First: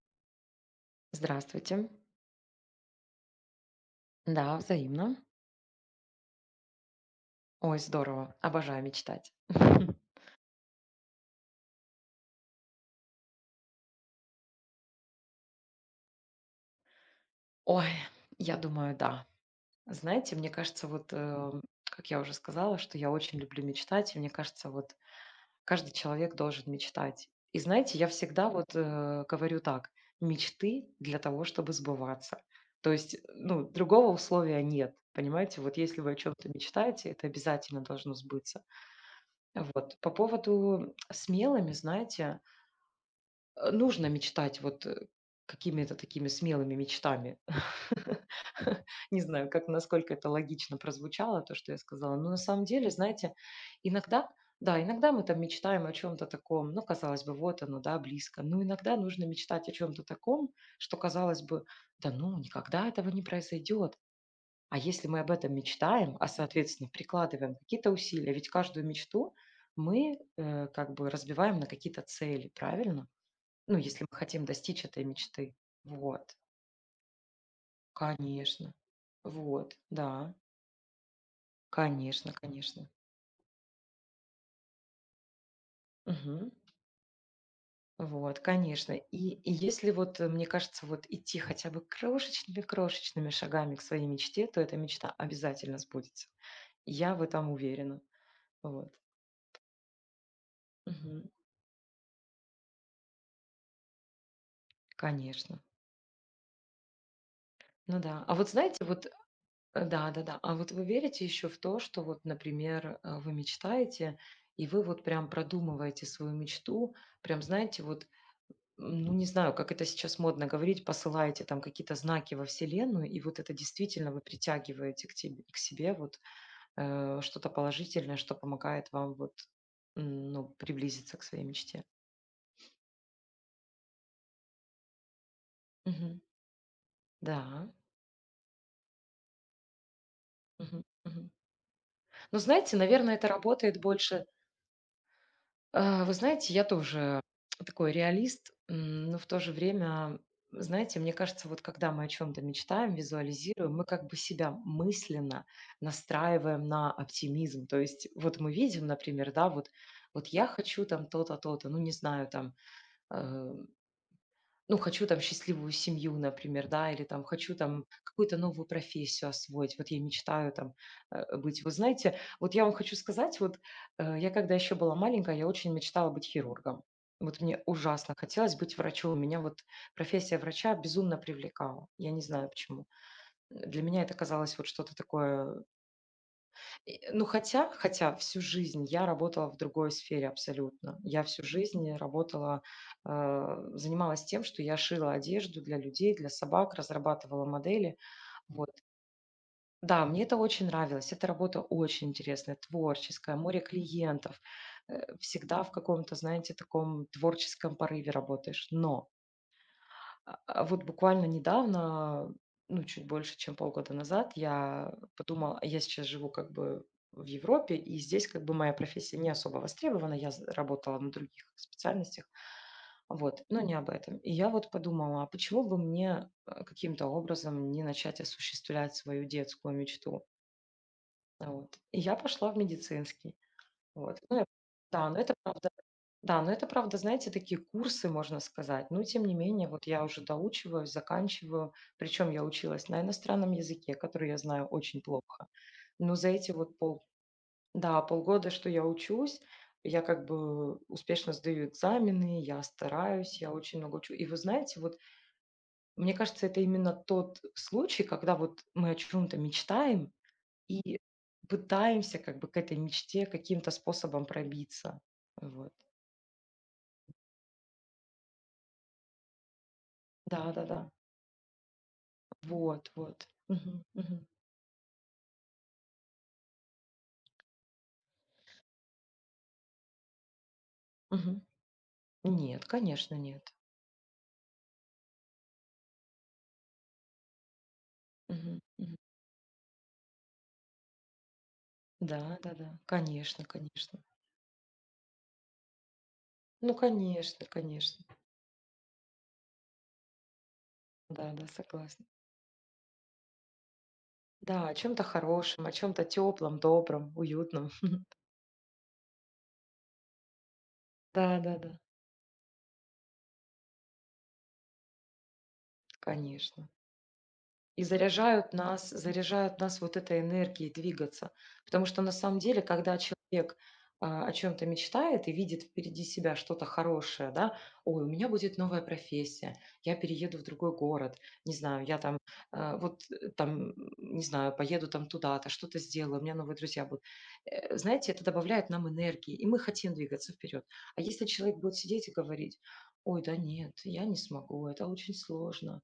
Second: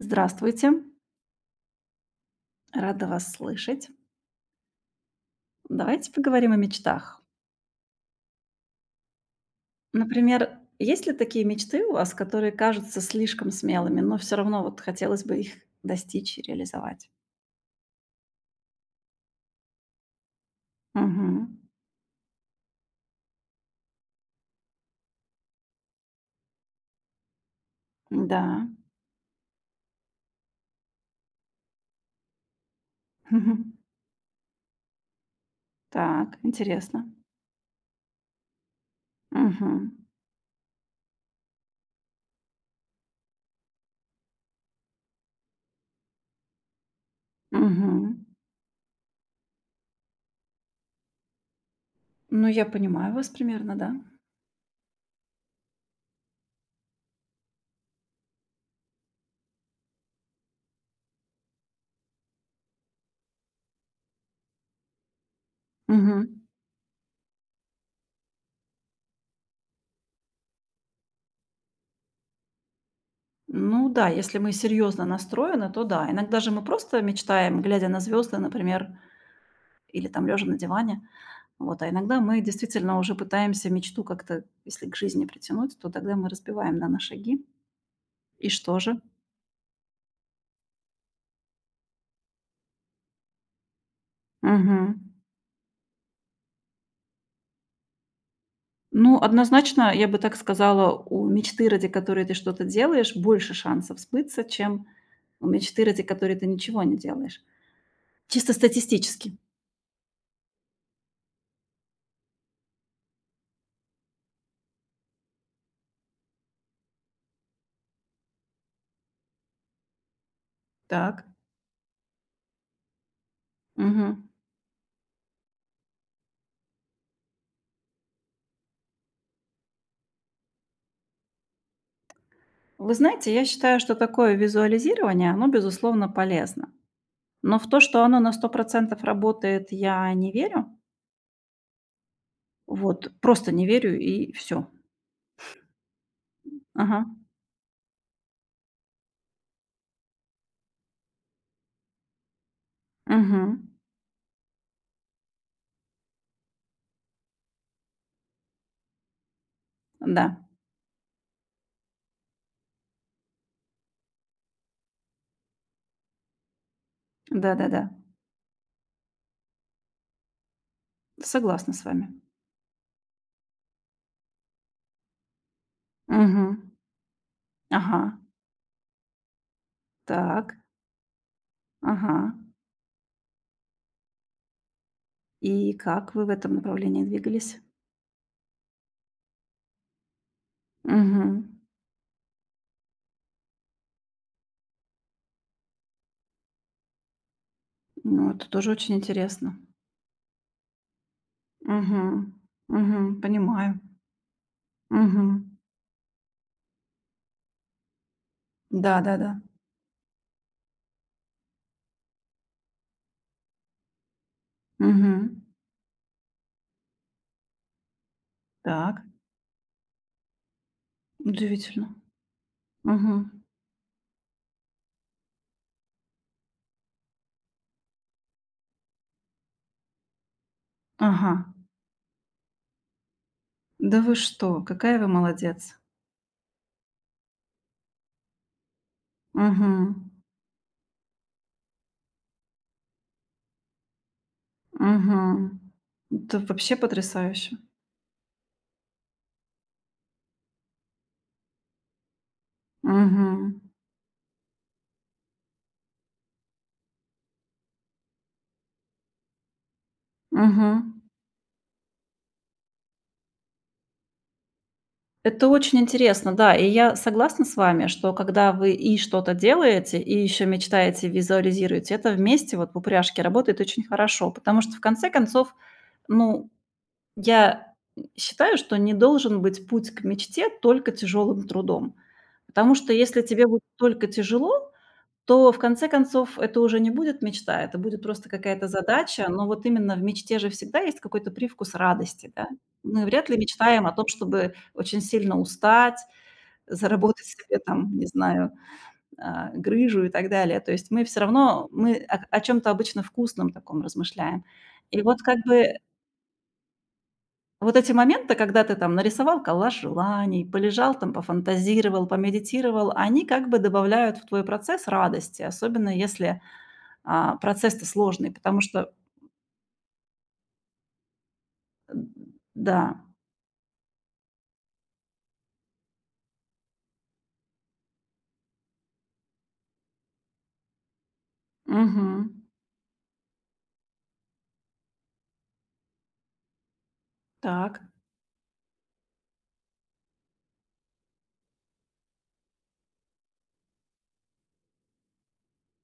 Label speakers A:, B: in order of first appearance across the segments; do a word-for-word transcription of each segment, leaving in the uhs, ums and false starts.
A: Здравствуйте,
B: Здравствуйте.
A: рада вас слышать.
B: Да, взаимно.
A: Давайте поговорим о мечтах.
B: Ой, здорово. Обожаю мечтать.
A: Например, есть ли такие мечты у вас, которые кажутся слишком смелыми, но все равно вот хотелось бы их достичь и реализовать?
B: Ой, я думаю, да. Знаете, мне кажется, вот, э,
A: Мгм.
B: как я уже сказала, что я очень люблю мечтать, и мне кажется, вот каждый человек должен мечтать. И знаете, я всегда
A: Да.
B: вот э, говорю так, мечты для того, чтобы сбываться. То есть, э, ну,
A: Мгм.
B: другого условия нет, понимаете? Вот если вы о
A: Так,
B: чем-то
A: интересно.
B: мечтаете, это обязательно должно сбыться.
A: Мгм.
B: Вот. По поводу смелыми, знаете, Э, нужно мечтать вот, э, какими-то такими смелыми мечтами.
A: Мгм.
B: Не знаю, как насколько это логично прозвучало, то, что я сказала. Но на
A: Ну, я
B: самом деле,
A: понимаю вас
B: знаете,
A: примерно, да.
B: иногда да, иногда мы там мечтаем о чем то таком, ну, казалось бы, вот оно, да, близко. Но иногда нужно мечтать о чем то таком, что, казалось бы, да ну, никогда этого не произойдет. А если мы об этом мечтаем, а,
A: Мгм.
B: соответственно, прикладываем какие-то усилия, ведь каждую мечту мы, э, как бы разбиваем на какие-то цели, правильно? Ну,
A: Ну
B: если
A: да,
B: мы
A: если
B: хотим
A: мы
B: достичь
A: серьезно
B: этой мечты.
A: настроены, то да.
B: Вот,
A: Иногда же мы просто мечтаем, глядя на звезды,
B: конечно.
A: например,
B: Вот,
A: или там
B: да,
A: лежа на диване. Вот, а иногда
B: конечно,
A: мы
B: конечно.
A: действительно уже пытаемся мечту как-то, если к жизни притянуть, то тогда мы
B: Мгм.
A: разбиваем да, на шаги.
B: Вот,
A: И что
B: конечно.
A: же?
B: И, и если вот, э, мне кажется, вот идти хотя бы крошечными-крошечными шагами к своей мечте, то эта
A: Мгм.
B: мечта обязательно сбудется. Я в этом уверена. Вот.
A: Ну, однозначно, я бы так сказала,
B: Мгм.
A: у мечты, ради которой ты что-то делаешь, больше шансов сбыться, чем у
B: Конечно.
A: мечты, ради которой ты ничего не делаешь.
B: Ну да. А вот
A: Чисто
B: знаете, вот,
A: статистически.
B: Э, да-да-да. А вот вы верите еще в то, что вот, например, э, вы мечтаете, и вы вот прям продумываете свою мечту, прям, знаете, вот, м, ну, не знаю, как это сейчас модно говорить,
A: Так.
B: посылаете там какие-то знаки во Вселенную, и вот это действительно вы
A: Мгм.
B: притягиваете к тебе к себе вот, э, что-то положительное, что помогает вам вот, м, ну, приблизиться к своей мечте.
A: Вы знаете, я считаю, что такое визуализирование, оно, безусловно,
B: Мгм.
A: полезно. Но в
B: Да.
A: то, что оно на сто процентов работает, я не верю.
B: Мгм, мгм. Но знаете,
A: Вот,
B: наверное, это
A: просто не
B: работает
A: верю
B: больше.
A: и все.
B: А, вы знаете, я
A: Ага.
B: тоже такой реалист, м, но в то же время, знаете, мне кажется, вот когда мы о чем-то мечтаем,
A: Мгм.
B: визуализируем, мы как бы себя мысленно настраиваем на оптимизм. То есть вот мы видим, например, да, вот,
A: Да.
B: вот я хочу там то-то, то-то, ну не знаю, там э, ну, хочу там счастливую семью, например, да, или там хочу
A: Да-да-да.
B: там какую-то новую профессию освоить. Вот я мечтаю там э, быть. Вы
A: Согласна с вами.
B: знаете, вот я вам хочу сказать, вот э, я когда еще была маленькая, я очень мечтала быть
A: Мгм.
B: хирургом. Вот мне
A: Ага.
B: ужасно хотелось быть врачом. Меня вот профессия
A: Так.
B: врача безумно привлекала. Я
A: Ага.
B: не знаю почему. Для меня это казалось вот что-то такое.
A: И как вы в этом
B: И,
A: направлении
B: ну,
A: двигались?
B: хотя хотя всю жизнь я работала в другой сфере абсолютно. Я
A: Мгм.
B: всю жизнь работала, э, занималась тем, что я шила одежду для людей, для собак, разрабатывала модели.
A: Ну, это
B: Вот.
A: тоже очень интересно.
B: Да, мне это очень нравилось. Эта работа очень
A: Мгм.
B: интересная,
A: Мгм.
B: творческая, море
A: Понимаю.
B: клиентов. Э,
A: Мгм.
B: всегда в каком-то, знаете, таком творческом порыве работаешь. Но
A: Да-да-да.
B: а а вот буквально недавно, ну, чуть больше, чем полгода назад, я
A: Мгм.
B: подумала, я сейчас живу как бы в Европе, и здесь как бы моя
A: Так.
B: профессия не особо востребована, я з- работала на других
A: Удивительно.
B: специальностях,
A: Мгм.
B: вот, но не об этом. И я вот подумала, а почему бы мне э, каким-то образом не начать осуществлять свою детскую мечту?
A: Ага.
B: Вот. И я пошла в медицинский.
A: Да вы
B: Вот. Ну, я
A: что? Какая вы
B: да, но это правда.
A: молодец.
B: Да, но это правда, знаете, такие курсы, можно сказать. Но тем не
A: Мгм.
B: менее, вот я уже доучиваюсь, заканчиваю. Причем я училась на иностранном языке, который я знаю очень плохо.
A: Мгм.
B: Но за
A: Это
B: эти
A: вообще
B: вот пол,
A: потрясающе.
B: да, полгода, что я учусь, я как бы успешно сдаю экзамены, я стараюсь, я
A: Мгм.
B: очень много учу. И вы знаете, вот мне кажется, это именно тот случай, когда вот мы о чем-то мечтаем,
A: Мгм.
B: и пытаемся как бы к этой мечте каким-то способом пробиться.
A: Это
B: Вот.
A: очень интересно, да. И я согласна с вами, что когда вы и что-то делаете, и еще
B: Да-да-да.
A: мечтаете, визуализируете, это вместе вот в
B: Вот,
A: упряжке
B: вот.
A: работает очень
B: Мгм, мгм,
A: хорошо. Потому что в конце концов, ну, я считаю, что не должен быть путь к мечте только
B: мгм.
A: тяжелым трудом.
B: Нет,
A: Потому что
B: конечно,
A: если тебе
B: нет.
A: будет только тяжело, то в конце концов это уже не будет мечта, это будет просто
B: Мгм,
A: какая-то
B: мгм.
A: задача. Но вот именно в мечте же всегда есть какой-то привкус радости, да.
B: Да-да-да.
A: Мы вряд ли
B: Конечно,
A: мечтаем о
B: конечно.
A: том, чтобы очень сильно устать,
B: Ну,
A: заработать
B: конечно,
A: себе там,
B: конечно.
A: не знаю, а, грыжу и так далее. То есть мы все
B: Да-да,
A: равно, мы
B: согласна.
A: о о чём-то обычно вкусном таком размышляем.
B: Да, о
A: И
B: чем-то
A: вот как
B: хорошем, о
A: бы
B: чем-то теплом, добром, уютном.
A: вот эти моменты, когда ты там нарисовал коллаж желаний, полежал там,
B: Да-да-да.
A: пофантазировал, помедитировал, они как бы добавляют в твой процесс радости, особенно если,
B: Конечно.
A: а,
B: И
A: процесс-то сложный,
B: заряжают
A: потому
B: нас
A: что
B: заряжают нас вот этой энергией двигаться. Потому что
A: д
B: на самом деле,
A: да,
B: когда человек, а, о чем то мечтает и видит впереди себя что-то хорошее, да: "Ой, у меня будет новая профессия, я перееду в другой город, не знаю, я там,
A: мгм,
B: э, вот, э, там, не знаю, поеду там туда-то, что-то сделаю, у меня новые друзья будут". Э,
A: так,
B: знаете, это добавляет нам энергии, и мы хотим двигаться вперед. А если человек будет сидеть и говорить: "Ой, да нет, я не смогу, это очень сложно,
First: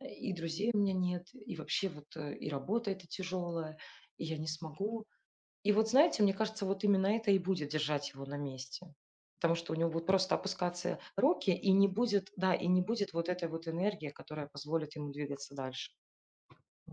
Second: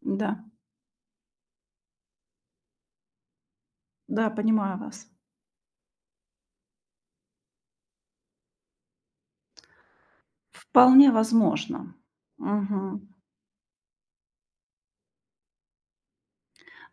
B: Э, и
A: да,
B: друзей у меня нет, и вообще вот, э, и работа эта тяжелая, и
A: да,
B: я не
A: понимаю
B: смогу.
A: вас.
B: И вот знаете, мне кажется, вот именно это и будет держать его на месте. Потому что у него будут просто опускаться
A: Вполне
B: руки, и не
A: возможно.
B: будет, да, и не
A: Мгм.
B: будет вот этой вот энергии, которая позволит ему двигаться дальше.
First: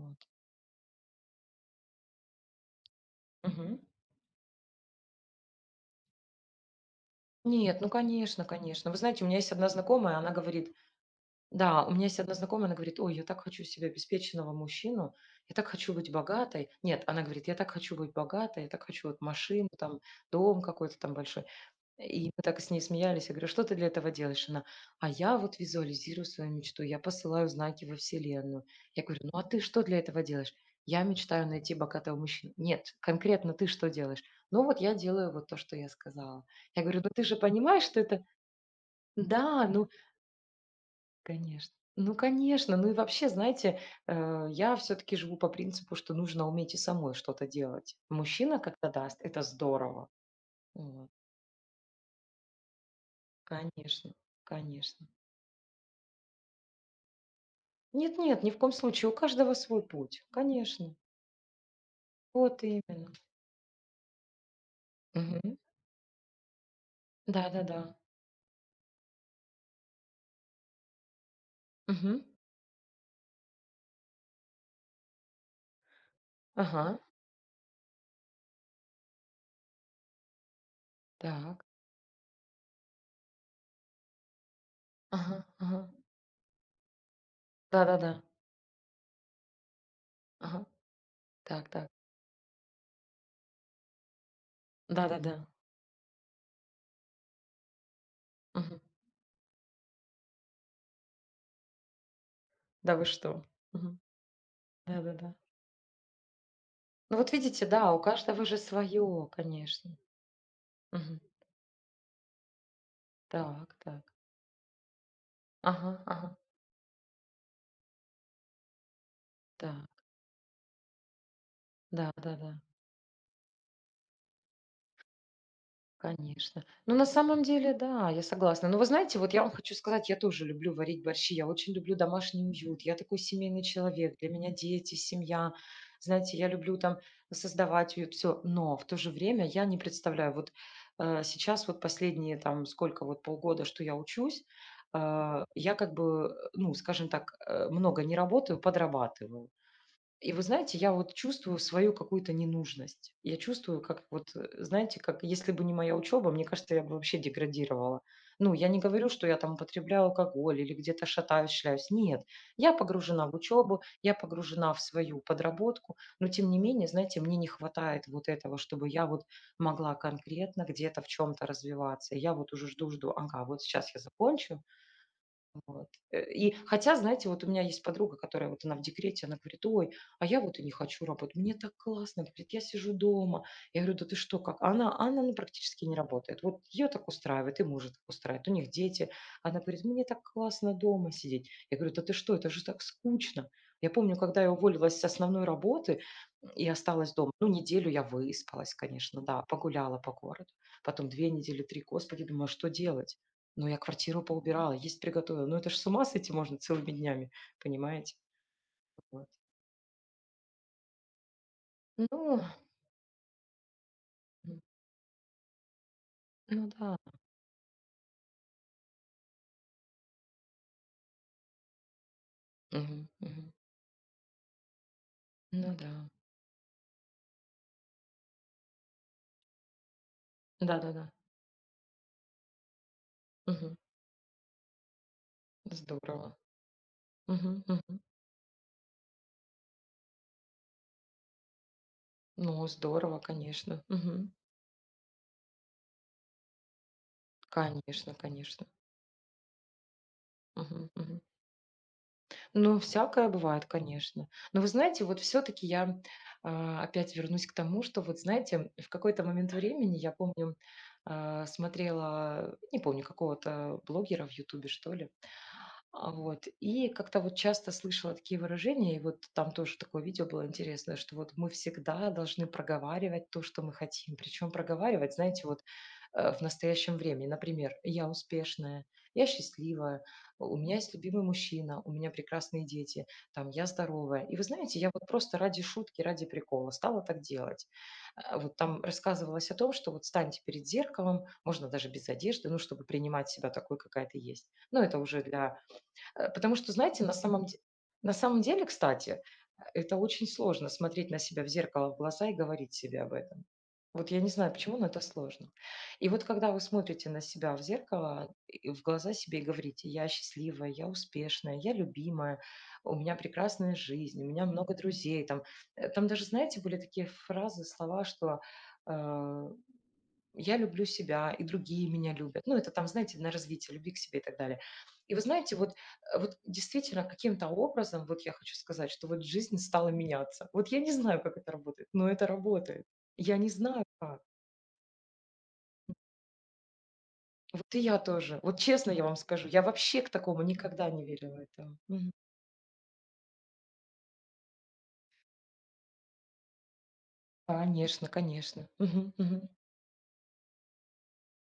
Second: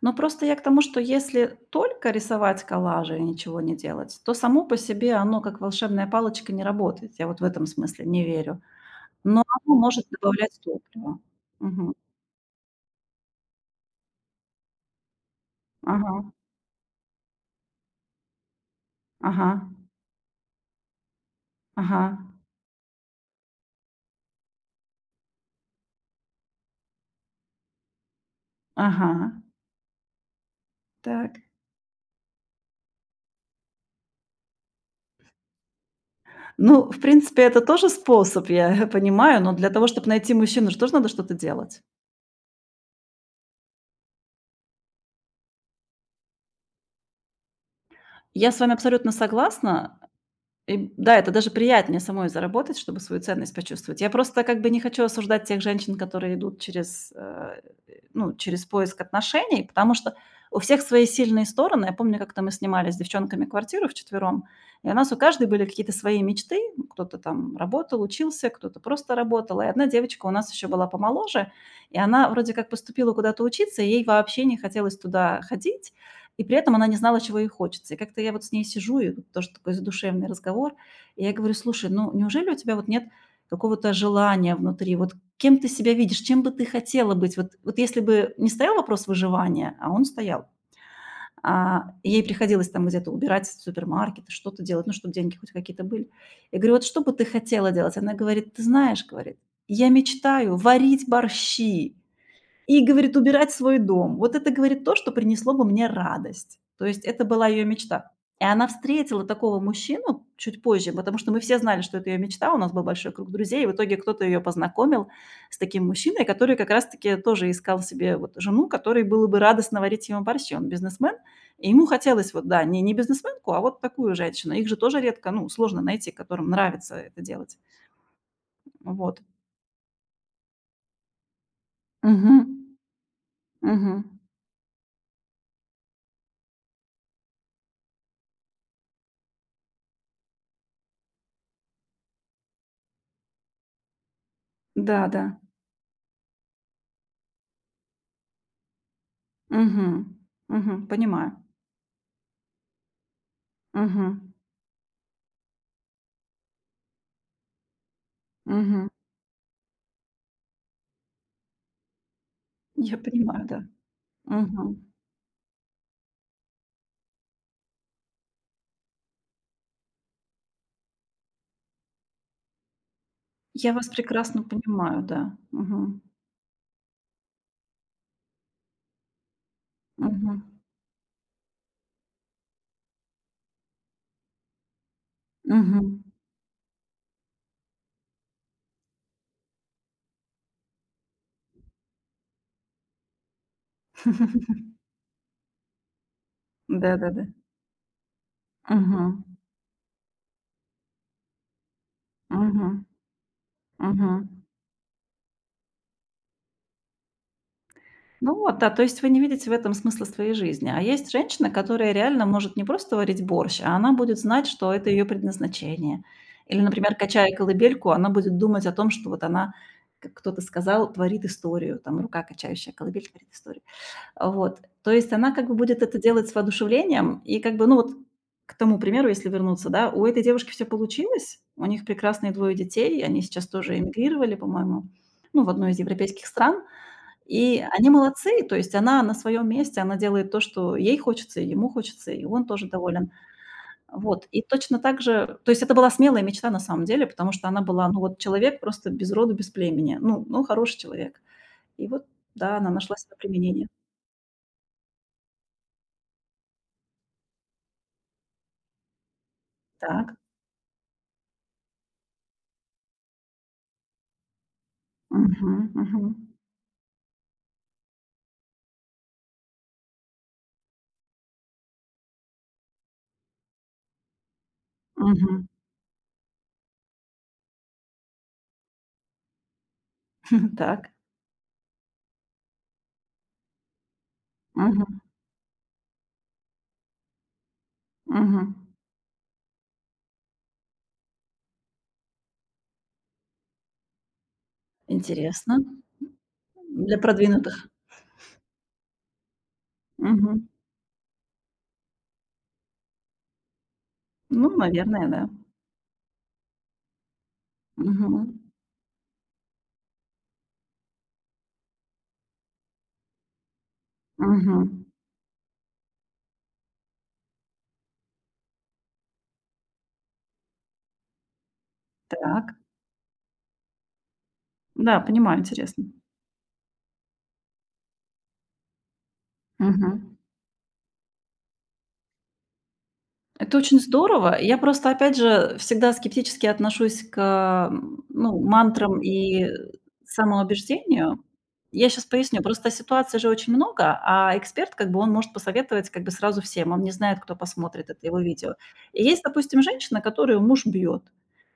A: Но просто я к тому, что если только рисовать коллажи и ничего не
B: Мгм.
A: делать, то само по себе оно, как волшебная палочка, не работает. Я вот в этом
B: Нет, ну
A: смысле не
B: конечно,
A: верю.
B: конечно. Вы знаете, у меня
A: Но
B: есть одна
A: оно может
B: знакомая, она
A: добавлять
B: говорит,
A: топливо.
B: да, у
A: Мгм.
B: меня есть одна знакомая, она говорит: "Ой, я так хочу себе обеспеченного мужчину, я так хочу быть
A: Ага,
B: богатой". Нет, она говорит: "Я так хочу быть богатой, я так хочу вот
A: ага,
B: машину, там, дом какой-то там большой".
A: ага,
B: И мы так с ней смеялись. Я говорю: "Что ты для этого делаешь?" Она: "А я вот визуализирую свою мечту, я посылаю знаки во Вселенную". Я говорю: "Ну,
A: ага.
B: а ты что для этого делаешь?" "Я
A: Так.
B: мечтаю найти богатого мужчину". "Нет, конкретно ты что делаешь?" "Ну, вот я делаю вот то, что я сказала". Я
A: Ну, в
B: говорю: "Ну, ты же
A: принципе, это
B: понимаешь,
A: тоже
B: что это".
A: способ, я понимаю, но
B: "Да,
A: для того,
B: ну.
A: чтобы найти мужчину, же тоже надо что-то
B: Конечно.
A: делать.
B: Ну, конечно. Ну и вообще, знаете, э, я все-таки живу по принципу, что нужно уметь и самой что-то делать.
A: Я
B: Мужчина
A: с вами
B: как-то
A: абсолютно
B: даст, это
A: согласна.
B: здорово.
A: И
B: Вот.
A: да, это даже приятнее самой заработать, чтобы свою ценность почувствовать. Я
B: Конечно,
A: просто как бы не хочу
B: конечно.
A: осуждать тех женщин, которые идут через, э
B: Нет,
A: ну,
B: нет, ни в
A: через
B: коем
A: поиск
B: случае. У каждого
A: отношений,
B: свой
A: потому что
B: путь.
A: у всех
B: Конечно.
A: свои сильные стороны. Я помню, как-то мы
B: Вот
A: снимали с
B: именно.
A: девчонками квартиру вчетвером, и у нас у каждой
B: Мгм.
A: были какие-то свои мечты. Кто-то
B: Да,
A: там
B: да, да.
A: работал, учился, кто-то просто работал. И одна девочка у нас еще была помоложе, и
B: Мгм.
A: она вроде как поступила куда-то учиться, и ей вообще не хотелось туда ходить, и при этом она не
B: Ага.
A: знала, чего ей хочется. И как-то я вот с ней сижу, и вот тоже такой задушевный разговор, и я говорю,
B: Так.
A: слушай, ну неужели у тебя вот нет какого-то желания внутри. Вот.
B: Ага,
A: Кем ты
B: ага.
A: себя видишь? Чем бы ты хотела быть? Вот вот
B: Да, да,
A: если
B: да.
A: бы не стоял вопрос выживания, а он стоял,
B: Ага. Так, так.
A: а, ей приходилось там где-то убирать супермаркеты, что-то делать, ну,
B: Да,
A: чтобы
B: да, да.
A: деньги хоть какие-то были. Я говорю: "Вот что бы ты хотела делать?" Она говорит: "Ты
B: Мгм.
A: знаешь, — говорит, — я мечтаю варить борщи". И,
B: Да вы
A: говорит,
B: что?
A: убирать свой
B: Мгм.
A: дом. Вот это, говорит, то,
B: Да,
A: что
B: да, да.
A: принесло бы мне радость. То есть
B: Ну
A: это
B: вот
A: была ее
B: видите, да, у
A: мечта. И
B: каждого же
A: она встретила
B: свое,
A: такого
B: конечно.
A: мужчину чуть позже, потому
B: Мгм.
A: что мы все знали, что это ее мечта, у нас был большой круг друзей, и в
B: Так,
A: итоге
B: так.
A: кто-то ее познакомил с таким
B: Ага,
A: мужчиной,
B: ага.
A: который как раз-таки тоже искал себе вот жену, которой было бы радостно
B: Так.
A: варить ему борщи. Он бизнесмен, и ему хотелось вот,
B: Да-да-да,
A: да, не не бизнесменку, а вот такую женщину. Их же тоже редко, ну, сложно найти, которым
B: конечно. Ну,
A: нравится
B: на
A: это
B: самом
A: делать.
B: деле, да, я согласна. Но вы знаете,
A: Вот.
B: вот я вам хочу сказать, я тоже люблю варить борщи, я очень люблю
A: Мгм.
B: домашний уют, я такой семейный
A: Мгм.
B: человек, для меня дети, семья. Знаете, я люблю там создавать уют, всё. Но в то же время я не представляю, вот, э, сейчас вот последние там сколько, вот полгода, что я учусь,
A: Да, да.
B: а, я как бы, э, ну, скажем так, э, много не работаю, подрабатываю.
A: Мгм.
B: И вы знаете,
A: Мгм.
B: я вот
A: Понимаю.
B: чувствую свою какую-то ненужность. Я чувствую, как
A: Мгм.
B: вот, э, знаете, как если бы не моя учеба, мне кажется, я бы вообще деградировала. Ну, я не
A: Мгм.
B: говорю, что я там употребляю алкоголь или где-то шатаюсь, шляюсь. Нет, я
A: Я
B: погружена в
A: понимаю, да.
B: учебу, я погружена в
A: Мгм.
B: свою подработку, но тем не менее, знаете, мне не хватает вот этого, чтобы я вот могла конкретно где-то в чем-то развиваться. И я вот уже жду-жду, ага, вот
A: Я вас
B: сейчас я
A: прекрасно
B: закончу,
A: понимаю, да.
B: вот.
A: Мгм.
B: Э, И хотя, знаете, вот у меня есть подруга, которая вот она в декрете, она говорит, ой, а
A: Мгм.
B: я вот и не хочу работать, мне так классно, говорит, я сижу дома. Я говорю, да ты что, как? А Она, а она ну,
A: Мгм.
B: практически не работает. Вот ее так устраивает, и мужа так устраивает, у них дети. Она говорит, мне так классно дома сидеть. Я говорю, да ты что, это же так скучно. Я помню, когда я уволилась с основной работы и осталась
A: Да-да-да.
B: дома, ну, неделю я выспалась,
A: Мгм.
B: конечно, да, погуляла по городу. Потом две недели, три, господи, думаю, а
A: Мгм.
B: что делать? Ну, я
A: Мгм.
B: квартиру поубирала, есть приготовила. Ну, это же с ума сойти можно целыми днями, понимаете?
A: Ну вот, да, то есть вы не
B: Вот.
A: видите в этом смысла своей жизни. А есть женщина, которая реально
B: Ну,
A: может не просто варить борщ, а она будет знать,
B: м,
A: что это ее предназначение. Или,
B: ну
A: например,
B: да.
A: качая колыбельку, она будет думать о том, что вот она, как кто-то сказал, творит историю. Там рука, качающая колыбель,
B: Мгм,
A: творит
B: мгм.
A: историю. Вот. То есть она как бы
B: Ну
A: будет
B: да.
A: это делать с воодушевлением. И как бы, ну вот к тому примеру, если вернуться, да, у этой девушки все
B: Да-да-да.
A: получилось. У них прекрасные двое детей. Они сейчас
B: Мгм.
A: тоже эмигрировали, по-моему, ну, в одну из европейских
B: Здорово.
A: стран.
B: Мгм,
A: И они
B: мгм.
A: молодцы. То есть она на своем месте, она делает то, что ей хочется, и ему хочется, и он тоже
B: Ну,
A: доволен.
B: здорово, конечно.
A: Вот.
B: Мгм.
A: И точно так же то есть это была смелая мечта на самом деле, потому что она была, ну,
B: Конечно,
A: вот человек
B: конечно.
A: просто без роду, без племени. Ну ну, хороший
B: Мгм, мгм.
A: человек. И вот, да, она
B: Ну,
A: нашла себе
B: всякое бывает,
A: применение.
B: конечно. Но вы знаете, вот все-таки я а, опять вернусь к тому, что вот знаете, в какой-то момент времени, я
A: Так.
B: помню, а, смотрела, не помню, какого-то блогера в Ютубе, что ли.
A: Мгм, мгм,
B: А, вот. И как-то вот часто слышала такие выражения, и вот там тоже такое видео было интересное, что вот мы всегда должны проговаривать то, что мы хотим. Причем проговаривать,
A: мгм.
B: знаете, вот э, в настоящем времени. Например, я успешная, я счастливая, у меня
A: Так.
B: есть любимый мужчина, у меня прекрасные дети, там, я здоровая. И вы знаете, я
A: Мгм,
B: вот просто ради шутки, ради прикола стала так делать. А,
A: мгм.
B: Вот там рассказывалось о том, что вот станьте перед зеркалом, можно даже без одежды, ну, чтобы принимать себя такой, какая ты есть. Но это уже
A: Интересно.
B: для. Э, потому что,
A: Для
B: знаете, на самом де
A: продвинутых.
B: на самом деле, кстати, это очень
A: Мгм.
B: сложно смотреть на себя в зеркало, в глаза и говорить себе об этом. Вот я не
A: Ну,
B: знаю почему, но это
A: наверное, да.
B: сложно. И вот когда вы смотрите на себя в
A: Мгм,
B: зеркало, и в глаза себе и говорите: "Я счастливая, я успешная, я любимая, у меня прекрасная жизнь, у меня много
A: мгм.
B: друзей". Там, э, там даже, знаете, были такие фразы, слова, что, э, я люблю себя, и другие меня любят.
A: Так.
B: Ну, это там, знаете, на развитие любви к себе и так далее.
A: Да,
B: И вы
A: понимаю,
B: знаете, вот
A: интересно.
B: э, вот действительно каким-то образом, вот я хочу сказать, что вот жизнь стала
A: Мгм.
B: меняться. Вот я не знаю, как это работает, но это работает. Я не
A: Это очень
B: знаю как.
A: здорово. Я просто, опять же, всегда скептически отношусь к,
B: Вот и я
A: м, ну,
B: тоже. Вот честно
A: мантрам
B: я вам
A: и
B: скажу, я вообще к такому никогда не
A: самоубеждению.
B: верила этому.
A: Я сейчас
B: Мгм.
A: поясню. Просто ситуаций же очень много, а эксперт, как бы, он может посоветовать, как бы, сразу всем. Он не знает, кто посмотрит это
B: Конечно,
A: его видео.
B: конечно.
A: И
B: Мгм,
A: есть,
B: мгм,
A: допустим, женщина, которую муж бьет.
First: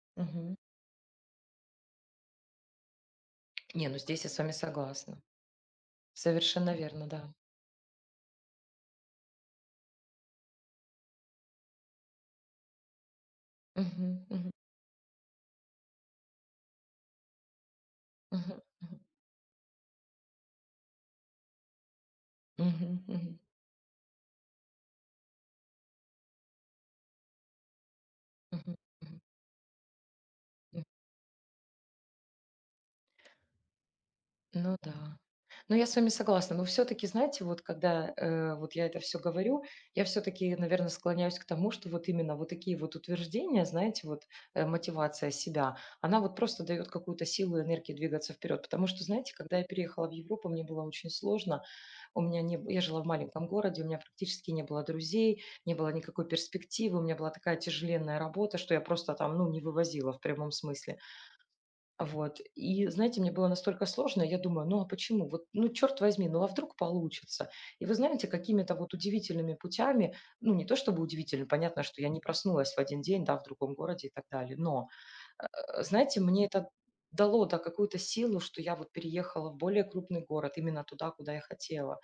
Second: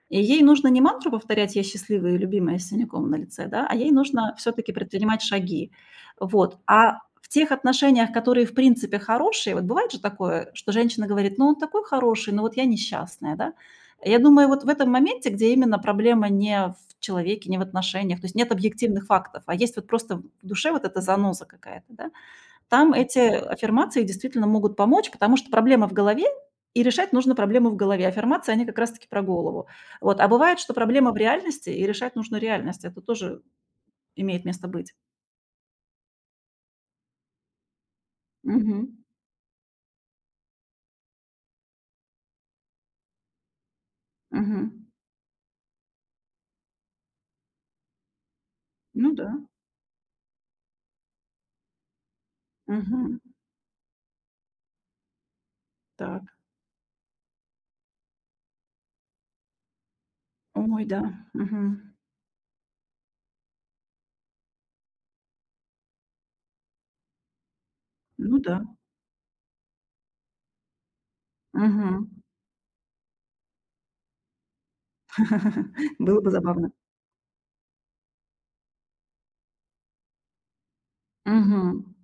A: И ей
B: мгм.
A: нужно не мантру повторять «я счастливая и любимая с синяком на лице», да, а
B: Не,
A: ей
B: ну здесь я
A: нужно
B: с вами
A: все-таки
B: согласна.
A: предпринимать шаги. Вот.
B: Совершенно
A: А
B: верно,
A: в
B: да.
A: тех отношениях, которые в принципе хорошие, вот бывает же такое, что женщина говорит: "Ну, он такой хороший, но вот я несчастная", да?
B: Мгм,
A: Я думаю,
B: мгм,
A: вот в этом моменте, где именно проблема не в человеке, не в отношениях, то есть нет
B: мгм, мгм,
A: объективных фактов, а есть вот просто в душе вот эта заноза какая-то, да, там
B: мгм,
A: эти
B: мгм,
A: аффирмации действительно могут помочь, потому что проблема в голове, и решать нужно проблему в голове. Аффирмации, они
B: мгм,
A: как раз таки
B: мгм.
A: про голову. Вот, а бывает, что проблема в реальности, и решать нужно реальность. Это тоже имеет место
B: Ну
A: быть.
B: да. Ну, я с вами согласна. Но все-таки, знаете, вот когда э, вот я
A: Мгм.
B: это все говорю, я все-таки, наверное, склоняюсь к тому, что вот именно вот такие вот утверждения, знаете, вот э,
A: Мгм.
B: мотивация себя, она вот просто дает какую-то силу и энергию двигаться вперед. Потому что,
A: Ну да.
B: знаете, когда я переехала в Европу, мне было очень сложно. У меня не, б- я жила в
A: Мгм.
B: маленьком городе, у меня практически не было друзей, не было никакой
A: Так.
B: перспективы, у меня была такая тяжеленная работа, что я просто там, ну, не вывозила в прямом
A: Ой,
B: смысле.
A: да. Мгм.
B: Вот. И, знаете, мне было настолько сложно, я думаю, ну а почему? Вот, ну, черт возьми, ну а вдруг получится? И вы знаете,
A: Ну да.
B: какими-то вот удивительными путями, ну не то чтобы удивительно, понятно,
A: Мгм.
B: что я не проснулась в один день, да, в другом городе и так далее, но, э, э, знаете,
A: Было бы
B: мне это
A: забавно.
B: дало, да, какую-то силу, что я вот переехала в более крупный город, именно туда, куда я
A: Мгм.
B: хотела.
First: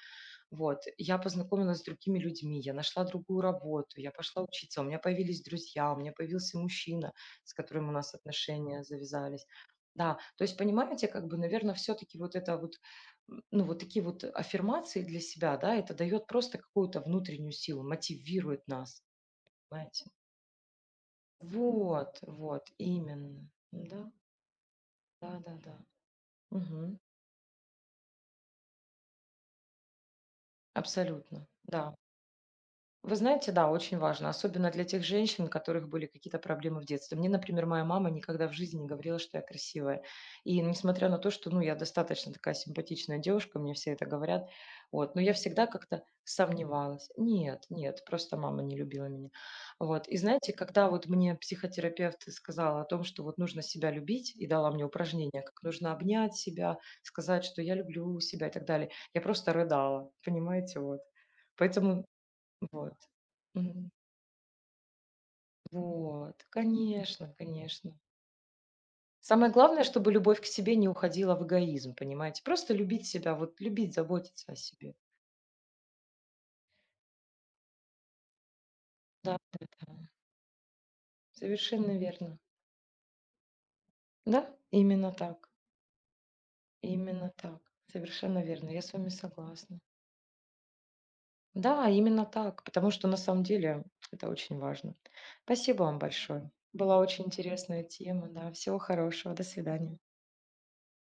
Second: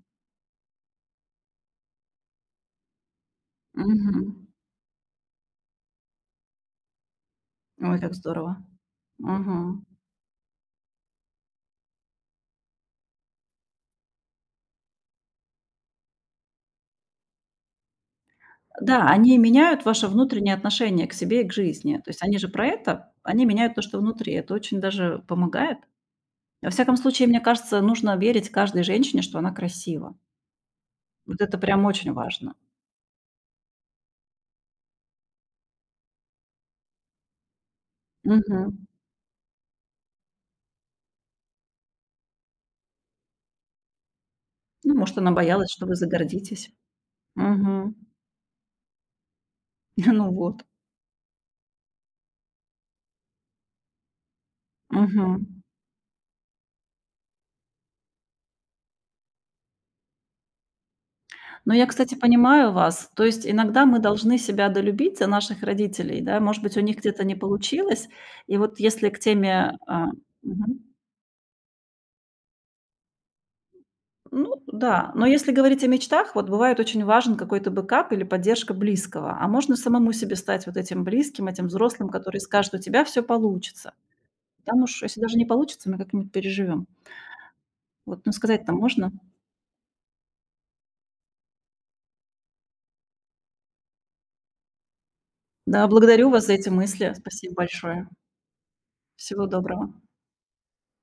B: Вот. Я познакомилась с другими людьми, я нашла другую работу, я пошла
A: Мгм.
B: учиться, у меня появились друзья, у меня появился мужчина, с которым у
A: Ой, как
B: нас
A: здорово.
B: отношения завязались.
A: Мгм.
B: Да, то есть, понимаете, как бы, наверное, все-таки вот это вот, м, ну, вот такие вот аффирмации для себя, да, это дает просто какую-то внутреннюю силу, мотивирует нас,
A: Да, они меняют
B: понимаете?
A: ваше внутреннее отношение к себе и к жизни. То
B: Вот,
A: есть они же
B: вот,
A: про это, они
B: именно.
A: меняют то, что
B: Да,
A: внутри. Это очень даже
B: да, да, да.
A: помогает. Во всяком
B: Мгм.
A: случае, мне кажется, нужно верить каждой женщине, что она красива. Вот
B: Абсолютно,
A: это прям
B: да.
A: очень важно.
B: Вы знаете, да, очень важно, особенно для тех женщин, у которых были какие-то проблемы в детстве. Мне, например, моя мама никогда в жизни
A: Мгм.
B: не говорила, что я красивая. И несмотря на то, что, ну, я достаточно такая симпатичная девушка, мне все это говорят,
A: Ну,
B: вот,
A: может,
B: но
A: она
B: я всегда
A: боялась, что вы
B: как-то
A: загордитесь.
B: сомневалась. Нет,
A: Мгм.
B: нет, просто мама не любила меня. Вот, и
A: Ну
B: знаете,
A: вот.
B: когда вот мне психотерапевт сказала о том, что вот нужно себя любить, и дала мне
A: Мгм.
B: упражнение, как нужно обнять себя, сказать, что я люблю себя и так далее, я просто рыдала, понимаете, вот.
A: Но я,
B: Поэтому
A: кстати, понимаю
B: вот.
A: вас. То есть иногда
B: Мгм.
A: мы должны себя долюбить за наших родителей, да.
B: Вот.
A: Может быть, у них где-то
B: Конечно,
A: не
B: конечно.
A: получилось. И вот если к
B: Самое
A: теме,
B: главное,
A: а,
B: чтобы любовь к себе
A: мгм.
B: не уходила в эгоизм, понимаете? Просто любить себя, вот любить, заботиться о
A: Ну
B: себе.
A: да, но если говорить о мечтах, вот бывает очень важен какой-то бэкап или поддержка близкого.
B: Да,
A: А
B: да,
A: можно
B: да.
A: самому себе стать вот этим близким, этим
B: Совершенно
A: взрослым, который
B: верно.
A: скажет: "У тебя все получится".
B: Да,
A: Там уж
B: именно
A: если даже не
B: так.
A: получится, мы как-нибудь переживем.
B: Именно так.
A: Вот, ну
B: Совершенно верно.
A: сказать-то
B: Я с вами
A: можно.
B: согласна. Да, именно так, потому что на самом деле это очень важно. Спасибо
A: Да,
B: вам
A: благодарю вас
B: большое.
A: за эти
B: Была
A: мысли.
B: очень
A: Спасибо
B: интересная
A: большое.
B: тема, да. Всего хорошего. До
A: Всего доброго.
B: свидания.